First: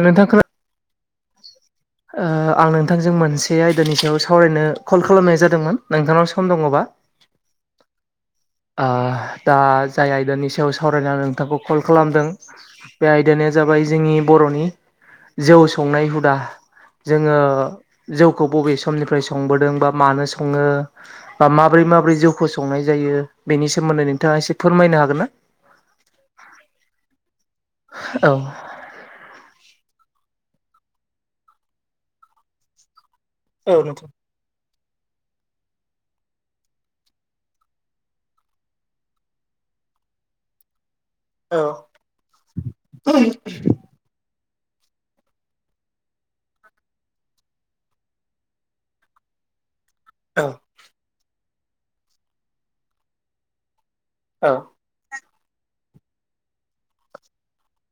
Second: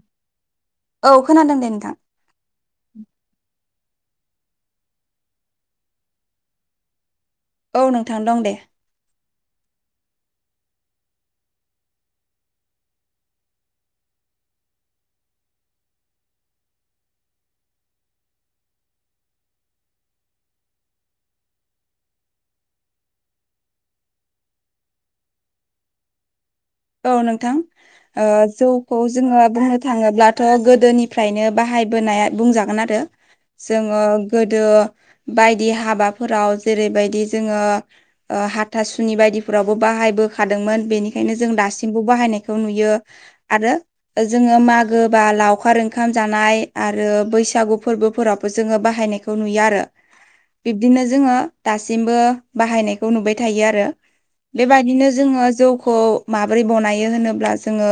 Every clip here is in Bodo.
नोंथां खोना औ खोनादों दे नोंथां आं नोंथांजों मोनसे आयदानि सायाव सावरायनो कल खालामनाय जादोंमोन नोंथांनाव सम दङबा औ नोंथां दं दे दा जाय आयदानि सायाव सावरायनो आं नोंथांखौ कल खालामदों। बे आयदायानो जाबाय जोंनि बर'नि जौ संनाय हुदा जोङो जौखौ बबे समनिफ्राय संबोदों बा मानो सङो बा माबोरै माबोरै जौखौ संनाय जायो बेनि सोमोन्दै नोंथाङा एसे फोरमायनो हागोन ना? औ नोंथां औ जौ। खौ जोङो बुंनो थाङोब्लाथ' गोदोनिफ्रायनो बाहायबोनाया बुंजागोन आरो औ जोङो नोंथां गोदो बायदि हाबाफोराव जेरैबायदि जोङो हाथासुनि बायदिफोरावबो बाहायबोखादोंमोन बेनिखायनो जों औ दासिमबो बाहायनायाय बेखौ नुयो आरो। जोङो मागो बा लावखार ओंखाम जानाय आरो बैसागु फोरबोफोरावबो जोङो बाहायनायखौ बेखौ नुयो आरो। औ। बिब्दिनो जोङो दासिमबो बाहायनायखौ नुबाय थायो आरो औ उम बेबायदिनो जोङो जौखौ माबोरै बनायो होनोब्ला जोङो।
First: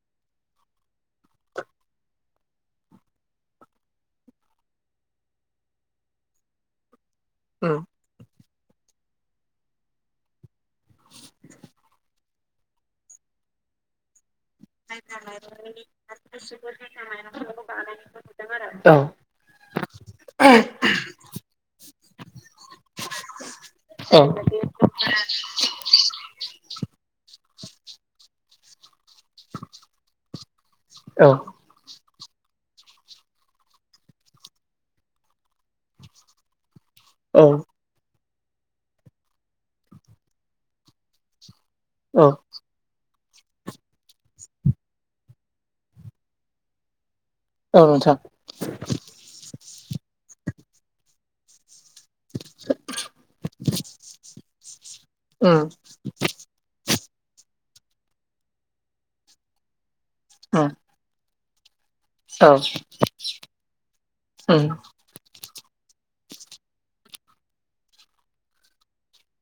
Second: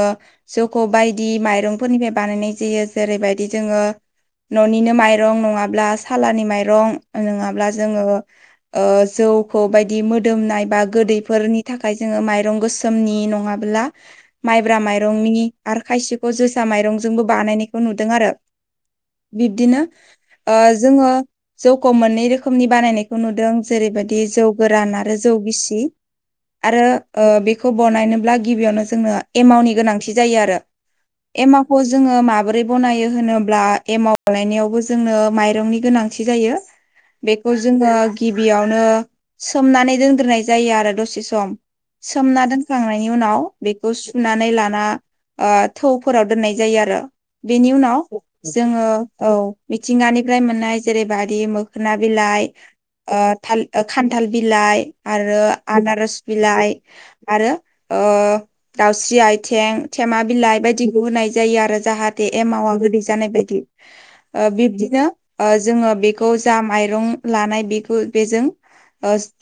जखौ' बायदि माइरंफोरनिफ्राय बानायनाय जायो जेरैबायदि जोङो। न'निनो माइरं नङाब्ला सालानि माइरं नङाब्ला जोङो। जौखौ बायदि मोदोमनाय बा गोदैफोरनि थाखाय जोङो माइरं गोसोमनि नङाब्ला माइब्रा माइरं मिनि आरो खायसेखौ जोसा माइरंजोंबो बानायनायखौ नुदों आरो। औ बिब्दिनो जोङो जौखौ मोननै रोखोमनि बानायनायखौ नुदों जेरैबायदि औ जौ गोरान आरो जौ गिसि आरो बेखौ बनायनो गिबियावनो जोंनो एमावनि गोनां जायो आरो खौ जोङो माबोरै बनायो होनोब्ला एमावलायनायावबो जोंनो माइरंनि गोनांथि जायो औ बेखौ जोङो गिबियावनो सोमनानै दोनग्रोनाय जायो आरो दसे सम औ सोमना दोनखांनाय नि उनाव बेखौ सुनानै लाना थौफोराव दोननाय जायो आरो। बेनि औ उनाव नोंथां जोङो औ मिथिंगानिफ्राय मोननाय जेरैबायदि। खोना बिलाइ थाल खान्थाल बिलाइ आरो उम आनारस बिलाइ आरो दाउस्रि आइथिें थेमा बिलाइ उम बायदि होनाय जायो आरो जाहाथे औ एमावा गोदै जानाय बायदि औ बिब्दिनो जोङो बेखौ जा माइरं लानाय बेखौ बेजों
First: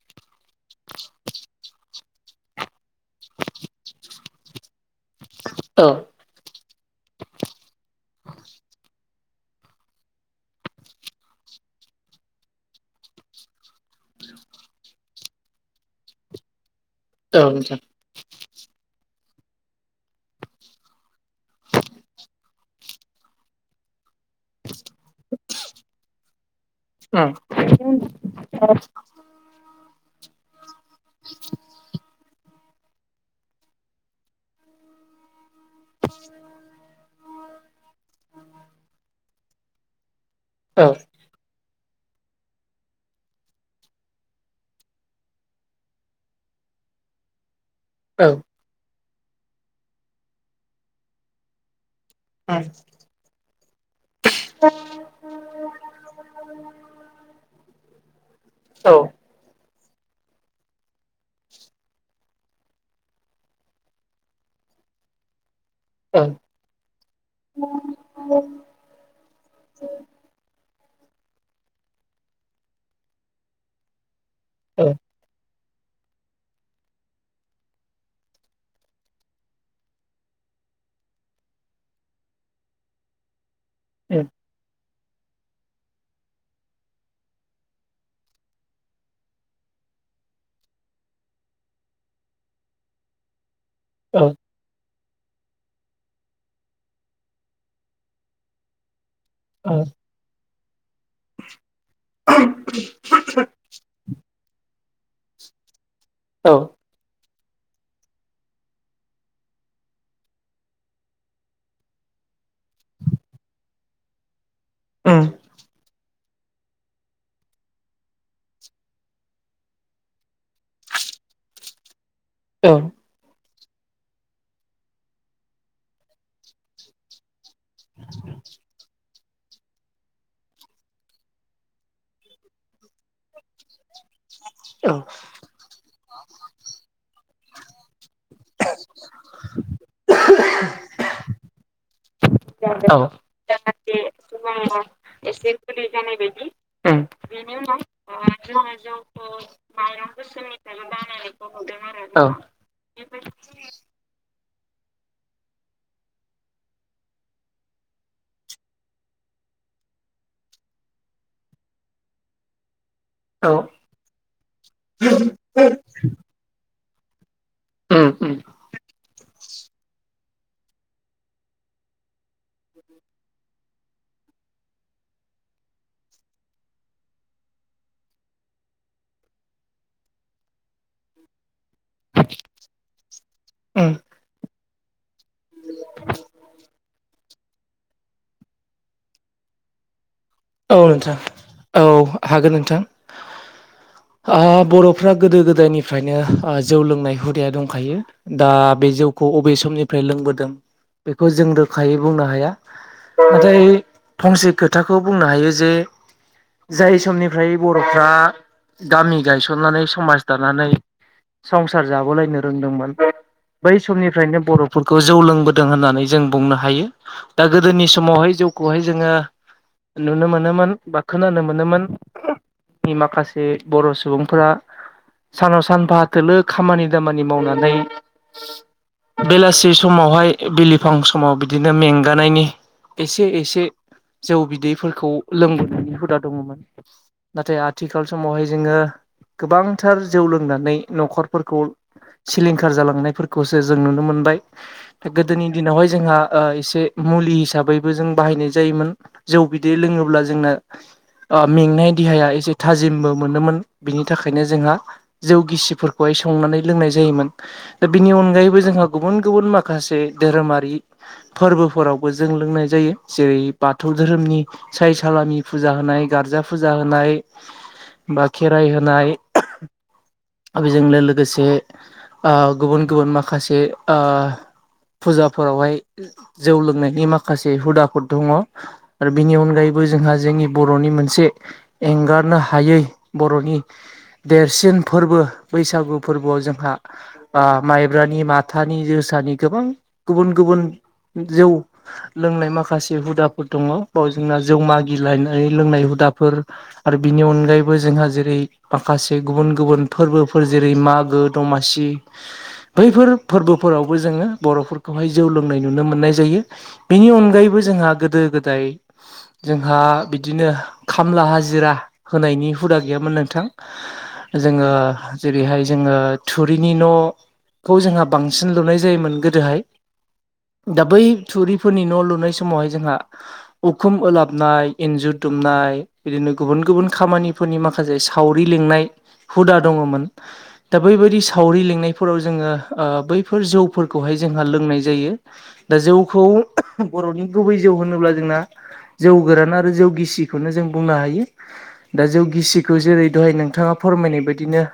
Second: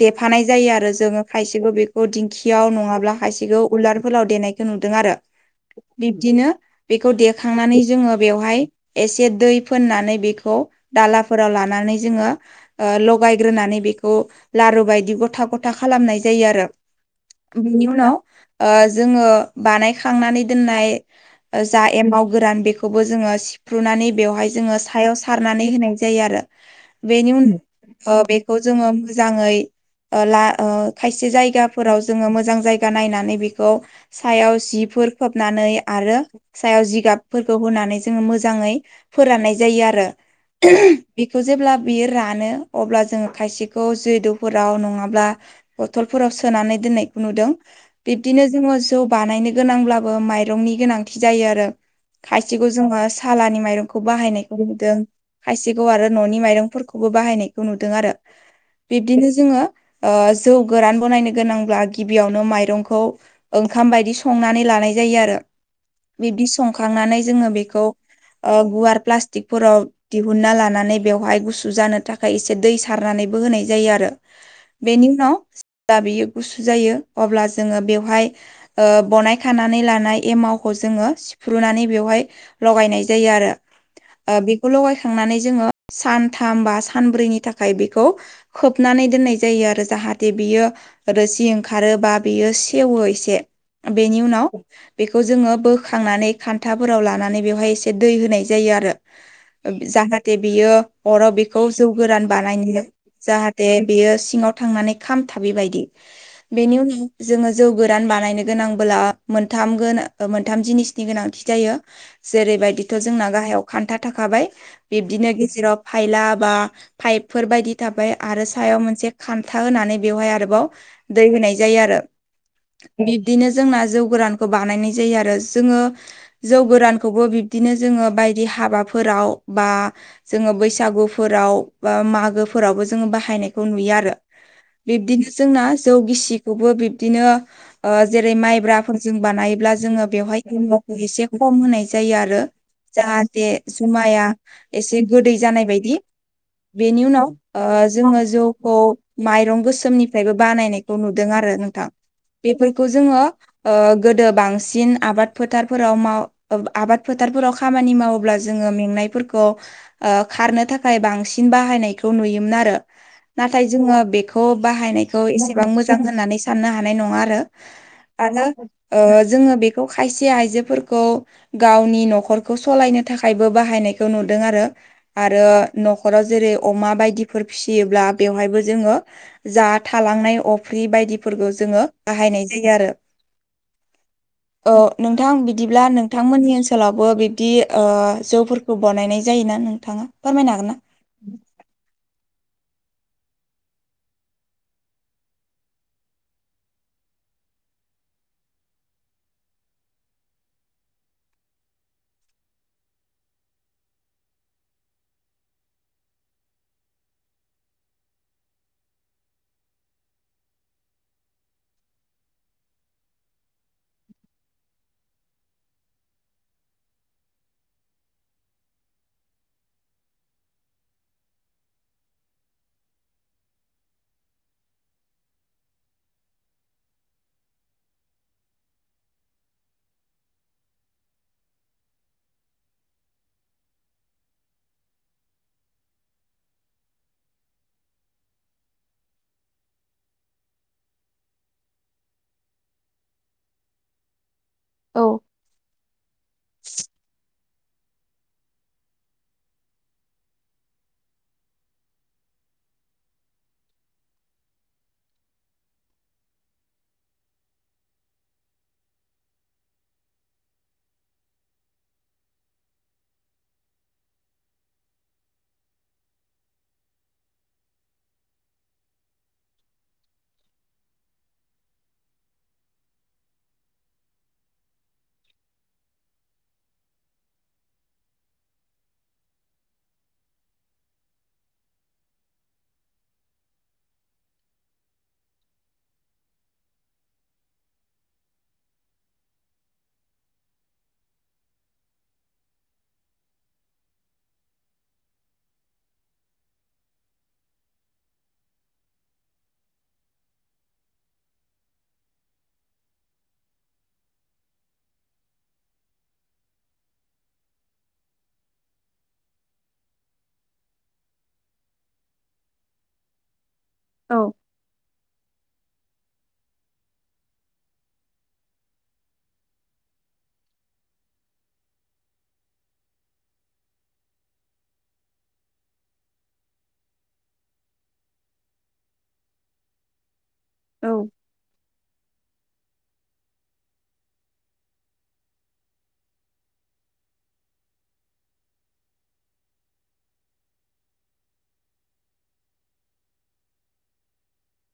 देफानाय जायो आरो जोङो खायसेबो बेखौ दिंखियाव नङाब्ला खायसेखौ उलार फलाव देनायखौ नुदों आरो औ बिब्दिनो बेखौ देखांनानै जोङो बेवहाय एसे दै फोननानै बेखौ दालाफोराव लानानै जोङो लगायग्रोनानै बेखौ लारु बायदि गथा गथा खालामनाय जायो आरो नोंथां बेनि उनाव जोङो बानायखांनानै दोननाय जा एमाव गोरान बेखौबो जोङो सिफ्रुनानै बेवहाय जोङो सायाव सारनानै होनाय जायो आरो बेनि औ उनाव बेखौ जोङो मोजाङै ला खायसे जायगाफोराव जोङो मोजां जायगा नायनानै बेखौ सायाव जिफोर खोबनानै आरो सायाव जिगाबफोरखौ होनानै जोङो मोजाङै फोराननाय जायो आरो औ बेखौ जेब्ला बियो रानो अब्ला जोङो खायसेखौ जो द'फोराव नङाब्ला बथलफोराव सोनानै दोननायखौ नुदों बिब्दिनो जोङो जौ बानायनो गोनांब्लाबो माइरंनि गोनांथि जायो आरो खायसेखौ औ जोङो सालानि माइरंखौ बाहायनाय नुदों खायसेखौ आरो न'नि माइरंफोरखौबो बाहायनायखौ नुदों आरो औ बिब्दिनो जोङो जौ गोरान बनायनो गोनांब्ला गिबियावनो माइरंखौ ओंखाम बायदि संनानै लानाय जायो आरो उम बिब्दि संखांनानै जोङो बेखौ गुवार प्लास्टिकफोराव दिहुनन्ना लानानै बेवहाय गुसु जानो थाखाय एसे दै सारनानैबो होनाय जायो आरो बेनि उनाव जब्ला बियो गुसु जायो अब्ला जोङो बेवहाय बनाय खानानै लानाय ए मावखौ जोङो सिफ्रुनानै बेवहाय लगायनाय जायो आरो। उम बेखौ लगायखांनानै जोङो सानथाम बा सानब्रैनि थाखाय बेखौ खोबनानै दोननाय जायो आरो जाहाथे बियो रोसि ओंखार खारोबा बियो सेवो एसे बेनि औ उनाव बेखौ जोङो बोखांनानै खान्थाफोराव लानानै बेवहाय एसे दै होनाय जायो आरो। औ उम जाहाथे बियो हराव बेखौ जौ गोरान बानायनो जाहाथे बेयो सिङाव थांनानै खामथाबि बायदि बेनि उनाव जोङो जौ गोरान बानायनो गोनांबोला मोनथाम गोनां मोनथाम जिनिसनि गोनांथि जायो। जेरैबायदिथ' जोंना गाहायाव खान्था थाखाबाय बिब्दिनो गेजेराव फायला बा पाइपफोर बायदि थाबाय आरो सायाव मोनसे खान्था होनानै बेवहाय आरोबाव दै होनाय जायो आरो। उम बिब्दिनो जोंना जौ गोरानखौ बानायनाय जायो आरो जोङो जौ गोरानखौबो बि बिदिनो जोङो बायदि हाबाफोराव बा जोङो बैसागुफोराव बा मागोफोरावबो जोङो बाहायनायखौ नुयो आरो। औ बिब्दिनो जोंना जौ गिसिखौबो बिब्दिनो जेरै माइब्राफोरजों बानायोब्ला जोङो बेवहाय एमुखौ एसे खम होनाय जायो आरो। औ औ जाहाथे जुमाया एसे गोदै जानाय बायदि बेनि उम उनाव जोङो जौखौ माइरं गोसोमनिफ्रायबो बानायनाय नुदों आरो नोंथां बेफोरखौ जोङो गोदो बांसिन आबाद फोथारफोराव माव आबाद फोथारफोराव खामानि मावोब्ला जोङो मेंनायफोरखौ खारनो थाखाय बांसिन बाहायनायखौ नुयोमोन आरो। औ नाथाय जोङो बेखौ बाहायनायखौ एसेबां मोजां होननानै साननो हानाय नङा आरो। उम उम आरो जोङो बेखौ खायसे आइजोफोरखौ गावनि न'खरखौ सालायनो थाखायबो बाहायनायखौ नुदों आरो। आरो न'खराव जेरै अमा बायदिफोर फिसियोब्ला बेवहायबो जोङो जा थालांनाय अफ्रि बायदिफोरखौ जोङो बाहायनाय जायो आरो। उम औ नोंथां बिदिब्ला नोंथांमोननि ओनसोलावबो बे बिदि जौफोरखौ बानायनाय जायोना नोंथाङा फोरमायनो हागोन ना? औ नोंथां औ हागोन नोंथां। बर'फ्रा गोदो गोदायनिफ्रायनो जौ लोंनाय हुदाया दंखायो। दा बे जौखौ अबे समनिफ्राय लोंबोदों बेखौ जों रोखायै बुंनो हाया। नाथाय फंसे खोथाखौ बुंनो हायो जे जाय समनिफ्राय बर'फ्रा गामि गायसननानै समाज दानानै संसार जाबोलायनो रोंदोंमोन बै समनिफ्रायनो बर'फोरखौ जौ लोंबोदों होननानै जों बुंनो हायो। दा गोदोनि समावहाय जौखौहाय जोङो नुनो मोनोमोन बा खोनानो मोनोमोन। दि माखासे बर' सुबुंफोरा सानाव सानफा थोलो खामानि दामानि मावनानै बेलासि समावहाय बिलिफां समाव बिदिनो मेंगानायनि एसे एसे जौ बिदैफोरखौ लोंबोनायनि हुदा दङमोन। नाथाय आथिखाल समावहाय जोङो गोबांथार जौ लोंनानै न'खरफोरखौ सिलिंखार जालांनायफोरखौसो जों नुनो मोनबाय। औ गो दोनि दिनावहाय जोंहा एसे मुलि हिसाबैबो जों बाहायनाय जायोमोन जौ बि दै लोङोब्ला जोंना मेंनाय देहाया एसे थाजिमबो मोनोमोन बिनि थाखायनो जोंहा जौ गिसिफोरखौहाय संनानै लोंनाय जायोमोन। दा बिनि अनगायैबो जोंहा गुबुन गुबुन माखासे धोरोमारि फोरबोफोरावबो जों लोंनाय जायो जेरै बाथौ धोरोमनि साय सालामलामि फुजा होनाय गारजा फुजा होनाय बा खेराइ होनाय बेजोंनो लोगोसे गुबुन गुबुन माखासे ओ फुजाफोरावहाय जौ लोंनायनि माखासे हुदाफोर दङ। बिनि अनगायैबो जोंहा जोंनि बर'नि मोनसे एंगारनो हायै बर'नि देरसिन फोरबो बैसागु फोरबोआव जोंहा माइब्रानि माथानि जोसानि गोबां गुबुन गुबुन जौ लोंनाय माखासे हुदाफोर दङ बाव जोंना जौमागिलायनाय लोंनाय हुदाफोर आरो बिनि अनगायैबो जोंहा जेरै माखासे गुबुन गुबुन फोरबोफोर जेरै मागो दमासि बैफोर फोरबोफोरावबो जोङो बर'फोरखौहाय जौ लोंनाय नुनो मोननाय जायो। बिनि अनगायैबो जोंहा गोदो गोदाय जोंहा बिदिनो खामला हाजिरा होनायनि हुदा गैयामोन नोंथां औ जोङो जेरैहाय जोङो थुरिनि न'खौ जोंहा बांसिन लुनाय जायोमोन गोदोहाय दा बै थुरिफोरनि न' लुनाय समावहाय जोंहा उखुम एलाबनाय इन्जुर दुमनाय बिदिनो गुबुन गुबुन खामानिफोरनि माखासे सावरि लिंनाय हुदा दङमोन दा औ बैबायदि सावरि लिंनायफोराव जोङो बैफोर जौफोरखौहाय जोंहा लोंनाय जायो। दा जौखौ बर'नि गुबै जौ होनोब्ला जोंना जौ गोरान आरो जौ गिसिखौनो जों बुंनो हायो। दा जौ गिसिखौ जेरै दहाय नोंथाङा फोरमायनाय बायदिनो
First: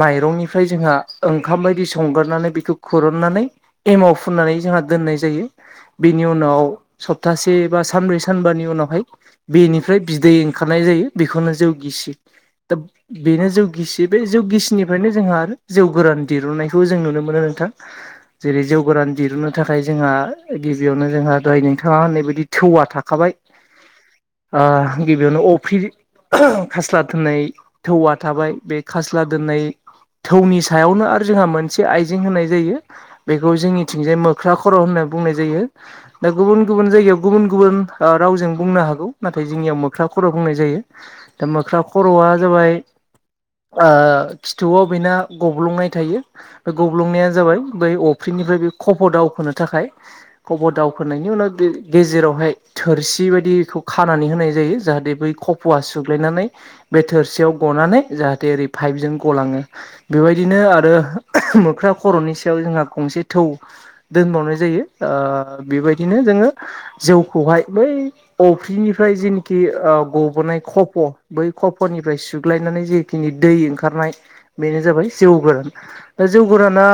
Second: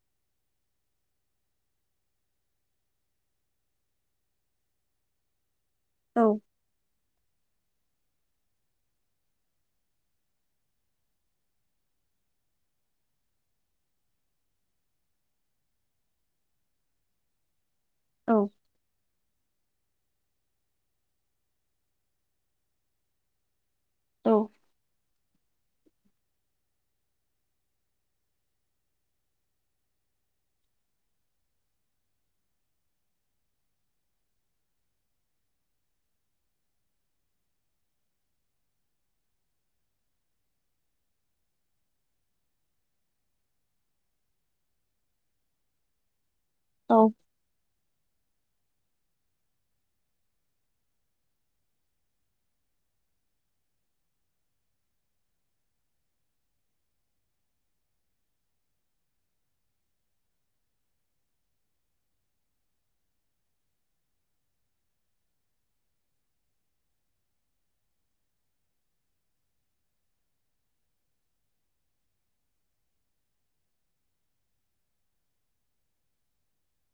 माइरंनिफ्राय जोंहा ओंखाम बायदि संगोरनानै बेखौ खुरननानै एमाव फुननानै जोंहा दोननाय जायो औ बेनि उनाव सप्तासे बा सानब्रै सानबानि उनावहाय बेनिफ्राय बिदै ओंखारनाय जायो बेखौनो जौ गिसि दा बेनो जौ गिसि बे जौ गिसिनिफ्रायनो जोंहा आरो जौ गोरान दिरुननायखौ जों नुनो मोनो नोंथां। औ जेरै जौ गोरान दिरुननो थाखाय जोंहा गिबियावनो जोंहा दनिं बिथाङा होननाय बदि थौवा थाखाबाय औ गिबियावनो अफ्रि खास्ला दोननाय थौ थाबाय बे खास्ला दोननाय थौनि सायावनो आरो जोंहा मोनसे आइजें होनाय जायो। बेखौ जोंनिथिंजाय मोख्रा खर' होनना बुंनाय जायो। दा गुबुन गुबुन जायगायाव गुबुन गुबुन रावजों बुंनो हागौ नाथाय जोंनियाव मोख्रा खर' बुंनाय जायो। दा मोख्रा खर'आ जाबाय खिथुआव बेना गब्लुंनाय थायो। बे गब्लुंनाया जाबाय बै अफ्रिनिफ्राय बे खफ' दावखोनो थाखाय खफ' दा होनायनि उनाव गेजेरावहाय थोरसि बायदिखौ खानानै होनाय जायो जाहाथे बै फवा सुग्लायनानै बे थोरसियाव गनानै जाहाथे ओरै पाइपजों गलाङो बेबायदिनो आरो मोख्रा खर'नि सायाव जोंहा गंसे थौ दोनबावनाय जायो बेबायदिनो जोङो जौखौहाय बै अफ्रिनिफ्राय जेनाखि गबनाय खफ' बै खफननिफ्राय सुग्लायनानै जेखिनि दै ओंखारनाय बेनो जाबाय जौ गोरान दा जौ गोराना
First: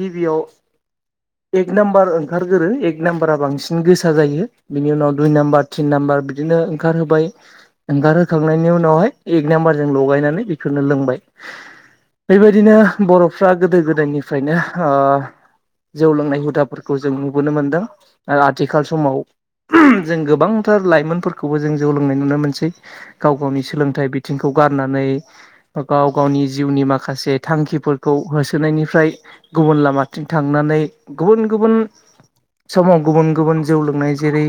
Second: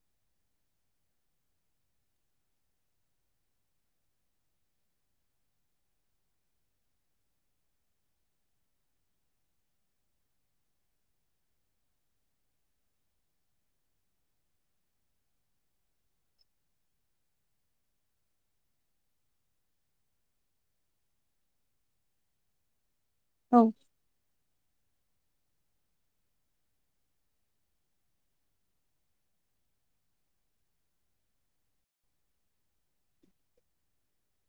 गिबियाव एक नाम्बार ओंखारगोरो ए एक नाम्बारा बांसिन गोसा जायो बिनि उनाव दुइ नाम्बार थिन नाम्बार बिदिनो ओंखार होबाय ओंगखारहोखांनायनि उनावहाय एक नाम्बार ज लगायनानै बेफोरनो लोंबाय बेबायदिनो बर'फ्रा गोदो गोदायनिफ्रायनो जौ लोंनाय हुदाफोरखौ जों नुबोनो मोनदों आथिखाल समाव जों गोबांथार लाइमोनफोरखौबो जों जौ लोंनाय नुनो मोनसै गाव गावनि औ सोलोंथाइ बि आथिंखौ गारनानै गाव गावनि जिउनि माखासे थांखिफोरखौ होसोनायनिफ्राय गुबुन लामाथिं थांनानै गुबुन गुबुन समाव गुबुन गुबुन जौ लोंनाय जेरै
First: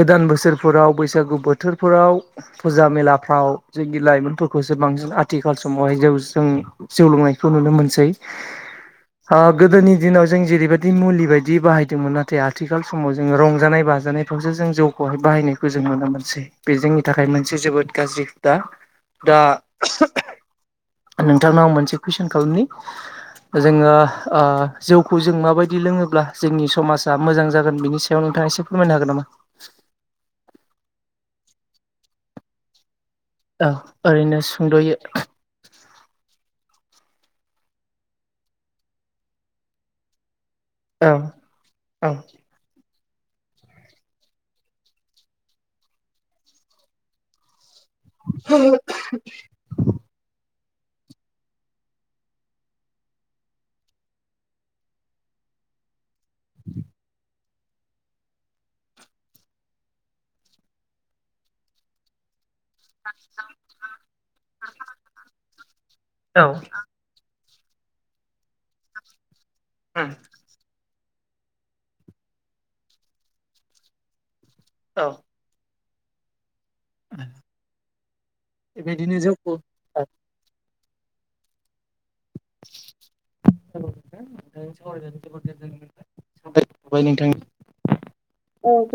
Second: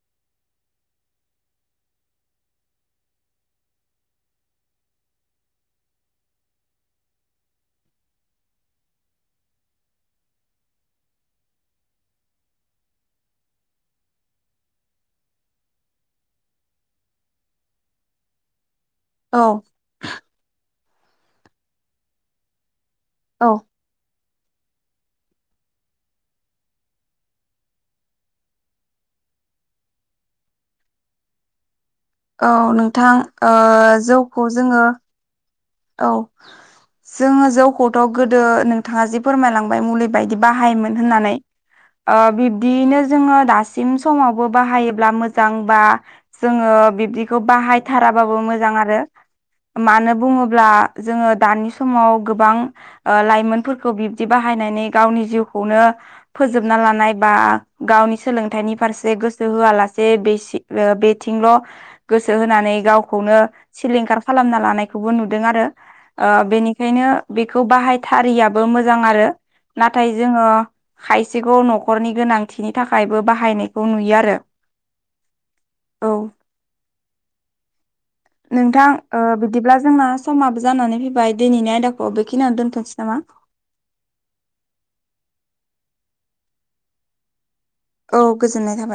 गोदान बोसोरफोराव बैसागु बोथोरफोराव फुजा मेलाफ्राव जोंनि लाइमोनफोरखौसो बांसिन आथिखाल समावहाय जौ जों जौ लोंनायखौ नुनो मोनसै। गोदोनि दिनाव जों जेरैबायदि मुलि बायदि बाहाय फदोंमोन नाथाय आथिखाल समाव जोङो रंजानाय बाजानायफ्रावसो जों जौखौहाय बाहायनायखौ जों नुनो मोनसै। बे जोंनि थाखाय मोनसे जोबोद गाज्रि हुदा दा औ नोंथांनाव आं मोनसे कुइसन खालामनि औ जोङो जौखौ जों माबायदि लोङोब्ला जोंनि समाजा मोजां जागोन बिनि सायाव नोंथाङा एसे फोरमायनो हागोन नामा? औ नोंथां औ ओरैनो जौखौ जोङो सुंद'यै औ जोङो जौखौथ' गोदो नोंथाङा जिे फोरमायलांबाय मुलि बायदि बाहायोमोन औ होननानै औ बिदियैनो जोङो दासिम समावबो बाहायोब्ला मोजां बा जोङो बिब्दिखौ बाहायथाराबाबो मोजां आरो मानो बुङो अब्ला जोङो दानि समाव गोबां लाइमोनफोरखौ बिब्दि बाहायनानै गावनि जिउखौनो फोजोबना लानाय बा गावनि सोलोंथाइनि फारसे गोसो होआलासे बेसे बेथिंल' गोसो होनानै गावखौनो सिलिंखार खालामना लानायखौबो नुदों आरो औ बेनि बेखायनो बेखौ बाहायथारिैयाबो मोजां आरो। नाथाय जोङो खायसेखौ न'खरनि गोनांथिनि थाखायबो बाहायनायखौ नुयो आरो। औ औ [inaudible] बेबायदिनो नोंथां जौखौ बिदिब्ला जोंना समाबो जानानै फैबाय दिनैनि आयदाखौ बेखिनियानो दोनथ'नोसै नामा? ं [unintelligible] नो सावरायानो जबोदजोन मोन सावाय नोंथां औ गोजोननाय औ थाबाय।